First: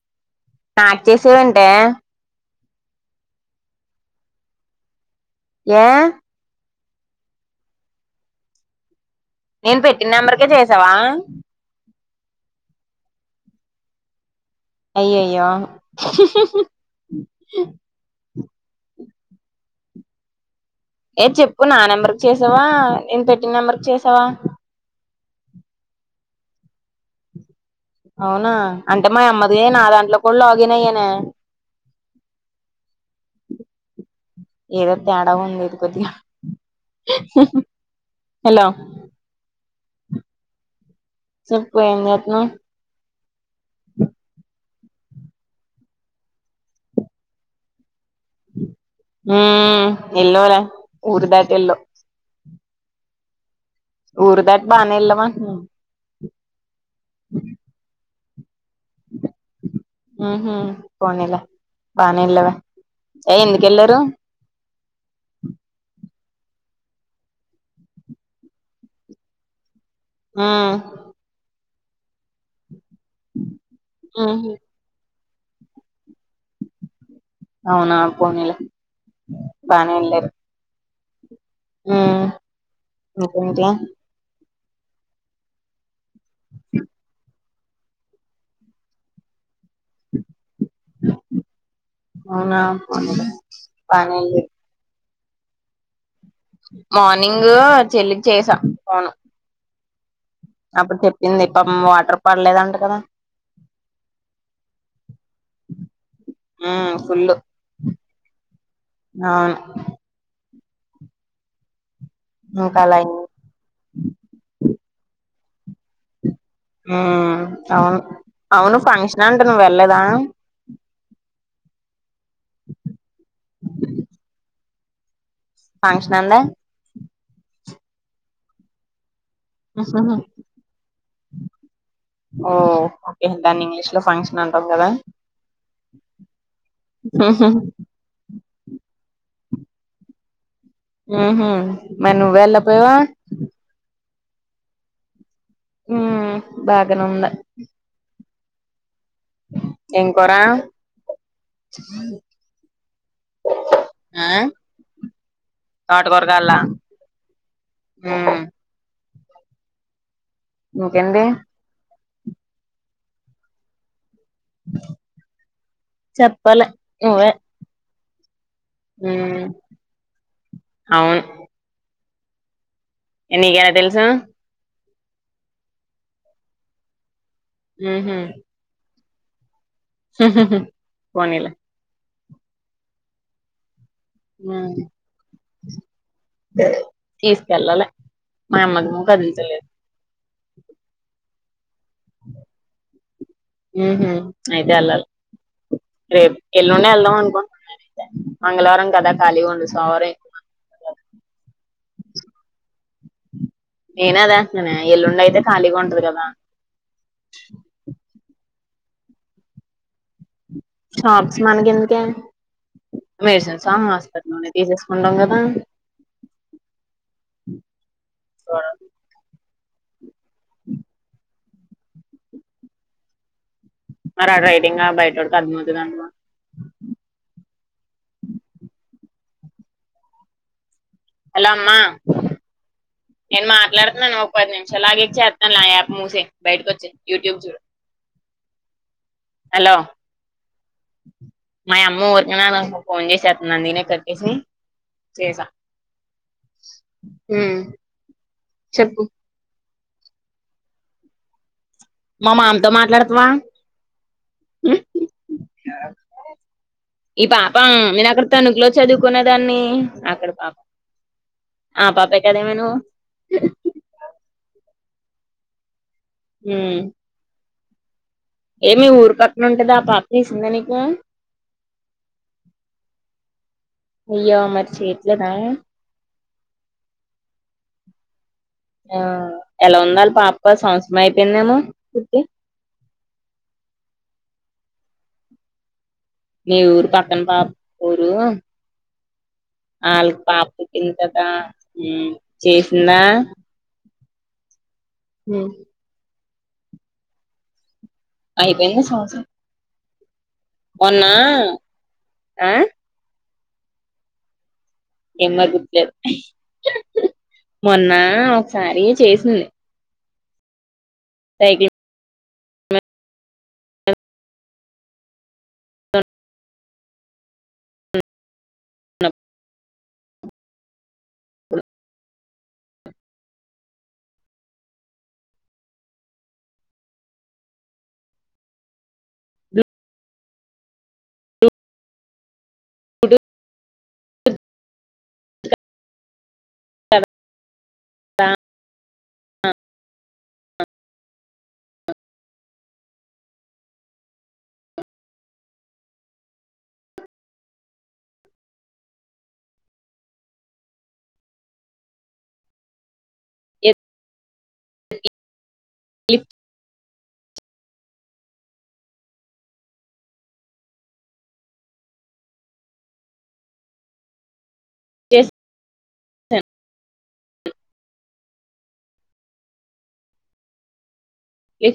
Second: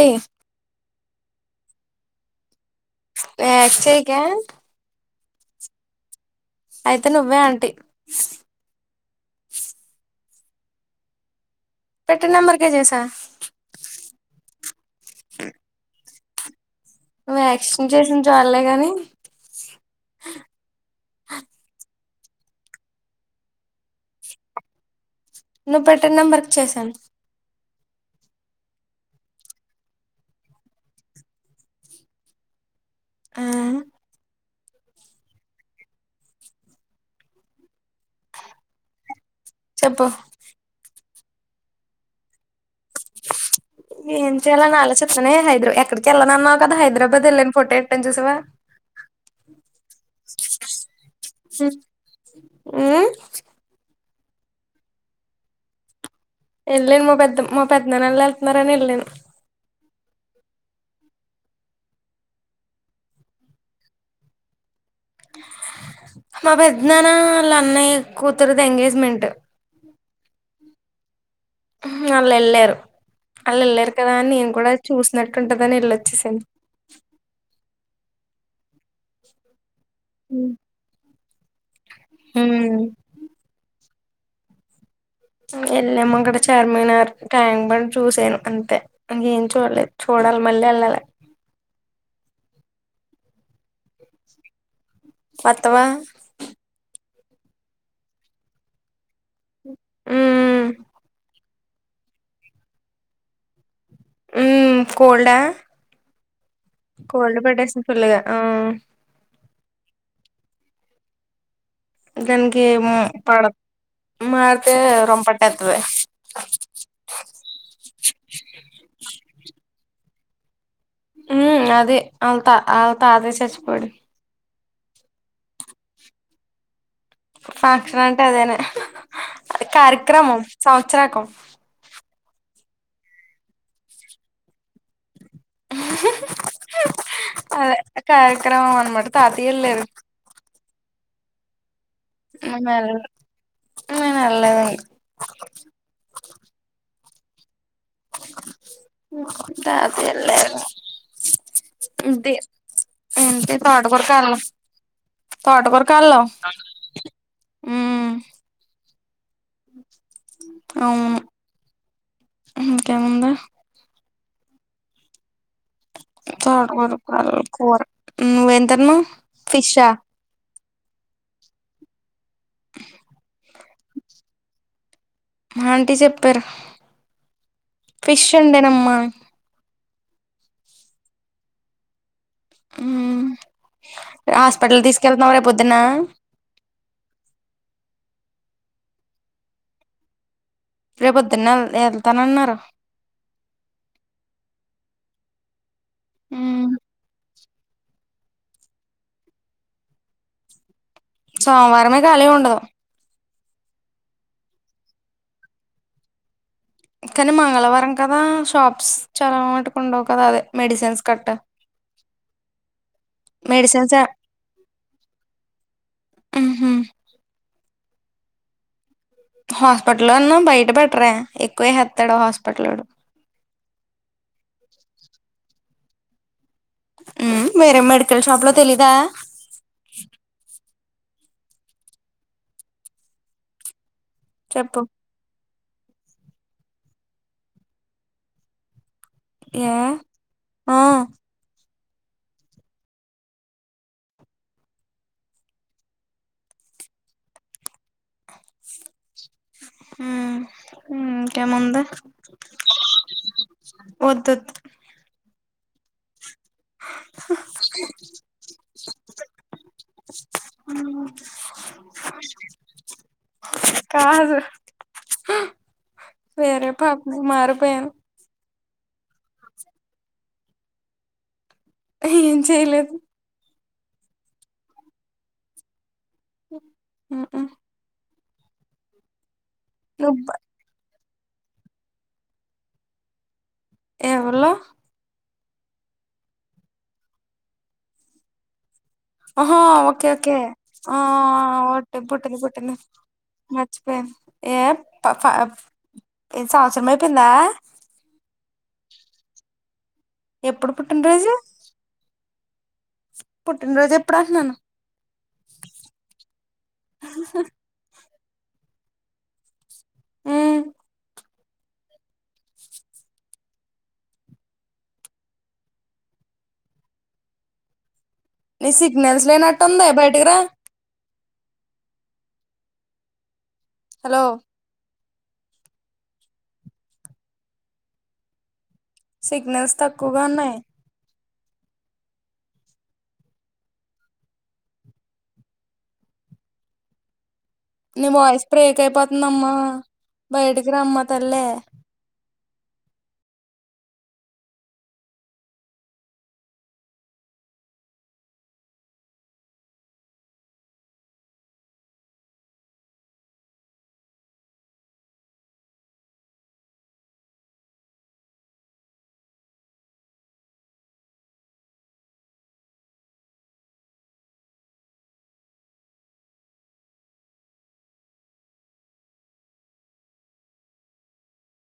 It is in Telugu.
టె ఆ అచ్చేసే ఉంటయా? యాక్ట్ చేయకే యా అయితే నువ్వే ఆంటీ నేను పెట్టిన నెంబర్కే చేసావా? పెట్టి నెంబర్కే చేసా. అయ్యయ్యో నువ్వు యాక్షన్ చేసింది చాల్లే గనీ ఏ చెప్పు నా నెంబర్కి చేసావా, నేను పెట్టిన నెంబర్కి చేసావా? నువ్వు పెట్టిన నంబర్కి చేశాను. అవునా అంటే మాయమ్మదే నా దాంట్లో కూడ లాగిన్ అయ్యానే. ఆ ఏదో తేడా ఉంది ఇది కొద్దిగా, హలో చెప్పు చెప్పు ఏం చేత్తన్నవ్? ఏం చేయాల అని ఆలోచిత్తనే హైదర ఎక్కడికెల్లనన్నావు కదా హైదరాబాద్ ఎళ్ళాను ఫోటో ఎట్టాను చూసావా? ఉమ్ ఎల్లవ్ రా ఊరు దాటి ఎల్లవ్ ఉమ్ ఊరుదాటి బానే వెళ్ళావు అంటున్న ఎళ్ళలేను మా పెద్ద మా పెద్ద నాన్న ఎలా ఎళ్తున్నారు అని ఎళ్ళాను. ఉహు పోనీలే బానే ఎల్లావే ఏ ఎందుకెళ్లారు. మా పెద్దనాన్న వాళ్ళ అన్నయ్య కూతురిది ఎంగేజ్మెంట్. ఉమ్ ఉహ్ వాళ్ళు ఎళ్ళారు, ఆళ్ళు ఎళ్ళారు కదా అని నేను ఉహు కూడా చూసినట్టుంటదని ఎళ్ళొచ్చేసాను. అవునా పోనీలే పనిలే అ ఆ ఇంకేంటి వెళ్ళాము అక్కడ చార్మినార్ ట్యాంక్బండ్ చూసాను అంతే ఇంకేం చూడలేదు చూడాలి మళ్ళీ వెళ్ళాలీ అవునా పోనీ లే పనీ అత్తవా మార్నింగ్ చెల్లికి చేసా ఫోను మ్ అప్పుడు చెప్పింది పాపం వాటర్ పడలేదంట కదా మ్ కోల్డ్ ఆ ఉమ్ ఫుల్ కోల్డ్ పట్టేసింది ఫుల్గా ఆ అవును ఇంకా అలా దానికేము అయింది పడదు మారితే రోంపట్టేతది ఉ అవును అవును ఫంక్షన్ అంట నువ్వు వెళ్ళలేదా హ అదే వెళ్తా ఆలా తాతే చచ్చిపోయాడు ఫంక్షన్ అండే ఫంక్షన్ అంటే అదేన కార్యక్రమం సంవత్సరికం ఓ ఓకే దాన్ని ఇంగ్లీష్ లో ఫంక్షన్ అంటాం కదా అదే కార్యక్రమం అనమాట తాతయేళ్ళు ఆహా నేను వెల్లలే నేను వెళ్ళలేదు ఆ బాగానే ఉందా ఏం తాతయ్య కూర ఏళ్లారు ఇదే ఏంటి తోటకూర ఆ అలా తోటకర కాలో తోటకూర కావాలా మ్ ఉమ్ అవును ఇంకేంటి ఇన్కేముందా ఆ చెప్పాలి అవును నువ్వే కూర నువ్ తిన్నావ్ హ్మ్ ఫిషా అవును ఆ నీకెలా తెలుసు ఆంటీ చెప్పారు ఉహు ఫిష్ వన్డేనమ్మ పోనీలే ఉమ్ హ్మ్ హాస్పిటల్ తీసుకెళ్తునవా రేపొద్దున్న తీసుకెళ్ళాలి మా అమ్మెము కదుల్తలేదు రేపుద్దున్న వెల్త్ వెళ్తానన్నారు ఉహు అయితే వెళ్ళాలి రేపు ఉమ్ ఎల్లుండే వెళ్దాం అనుకుంటున్నానయితే మంగళవారం కదా ఖాళీగా ఉండు సోమవారం మంది కదా సోమవారమే ఖాలీ ఉండదు నేనే అదే అంటున్నానే ఎల్లుండి అయితే ఖాళీగా ఉంటది కదా కానీ మంగళవారం కదా షాప్స్ చాలా మట్టుకు ఉండవు కదా మెడిసిన్స్ కట్ట షాప్స్ మనకి ఎందుకే మెడిసిన్స్ ఆ హస్పిటల్ లోనే తీసేసుకుంటాం కదా ఆహ సరే హాస్పిటల్లో అన్నా బయట పెట్టరే ఎక్కువేసేస్తాడు హాస్పిటలోడు మరి ఆ డ్రైడింగ్ బయటోకి అర్మవుతుందింమా ఉ వేరే మెడికల్ షాప్లే తెలీదా? హలో అమ్మా నేను మాట్లాడుతున్నాను ఒక పది చెప్పు నిమిషాలుగాక చే దానిలో ఆ యాప్ ముసేయ్ బయటకి వచ్చెయ్ యూట్యూబ్ చూడు. హలో ఏ ఆ మా అమ్మ ఊరికనే నాకు ఫోన్ చేసేస్తందని నేనే కట్ చేసి చేసా మ్ చెప్పు మ్ మ్ ఇంకేముంది మా మామతో మాట్లాడుతావా? వద్దొద్దు ఈ పాప నేను అక్కడ తణుకులో చదువుకునే దాన్ని అక్కడ పాప ఆ పాపే కదే మెనూ కాదు వెరే పాపని మారిపోయాను. ఏమే ఊరి పక్కన ఉంటంద ఆ పార్క్ తీసిందా నీకు? ఏం చేయలేదు అయ్యో మరి చేయట్లేదా? ఉ ఊ ఆ ఎలా ఉందాలి నువ్వు పాప సంవత్సరం అయిపోయిందేమో పుట్టి ఎవళ్ళూ నే ఊరు పక్కన పాప ఊరు ఆహా ఓకే ఆళ్ళకు ఓకే పాప పుట్టింది ఆ కదా ఒట్టి ఉమ్ పుట్టింది పుట్టింది చేసిందా? మర్చిపోయాను ఏ పాప అ సంవత్సరం అయిపోయిందా? అయిపోయింది సంవత్సరం ఆ మొన్నా ఆ పుట్టిన రోజు ఎప్పుడంటున్నాను ఏం మా గుట్లేదు హ్హ్ మొన్న ఒకసారి చేసింది. ఉమ్ దైర్యం నీ సిగ్నల్స్ లేనట్టుంది బయటకిరా హలో సిగ్నల్స్ తక్కువగా ఉన్నాయి. కుడు నీ కదా వాయిస్ బ్రేక్ అయిపోతుందమ్మా బయటికి రమ్మ తల్లే if I gave um lift